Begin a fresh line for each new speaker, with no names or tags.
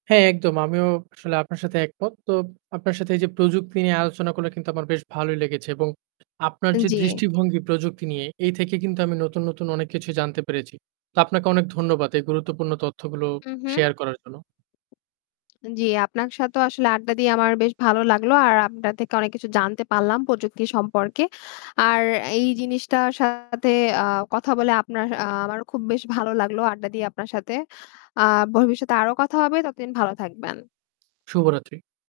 হ্যাঁ, একদম। আমিও আসলে আপনার সাথে একমত। তো আপনার সাথে এই যে প্রযুক্তি নিয়ে আলোচনাগুলা কিন্তু আমার বেশ ভালোই লেগেছে এবং আপনার
আ
যে
জি।
দৃষ্টিভঙ্গি প্রযুক্তি নিয়ে এই থেকে কিন্তু আমি নতুন, নতুন অনেক কিছু জানতে পেরেছি। তো আপনাকে অনেক ধন্যবাদ এই গুরুত্বপূর্ণ তথ্যগুলো
উম হুম।
শেয়ার করার জন্য।
আ জি, আপনার সাথেও আসলে আড্ডা দিয়ে আমার বেশ ভালো লাগলো। আর আপনার থেকে অনেক কিছু জানতে পারলাম প্রযুক্তি সম্পর্কে। আর এই জিনিসটার সাথে, আ কথা বলে আপনার, আ আমারও খুব বেশ ভালো লাগলো আড্ডা দিয়ে আপনার সাথে। আ ভবিষ্যতে আরও কথা হবে, ততদিন ভালো থাকবেন।
শুভরাত্রি।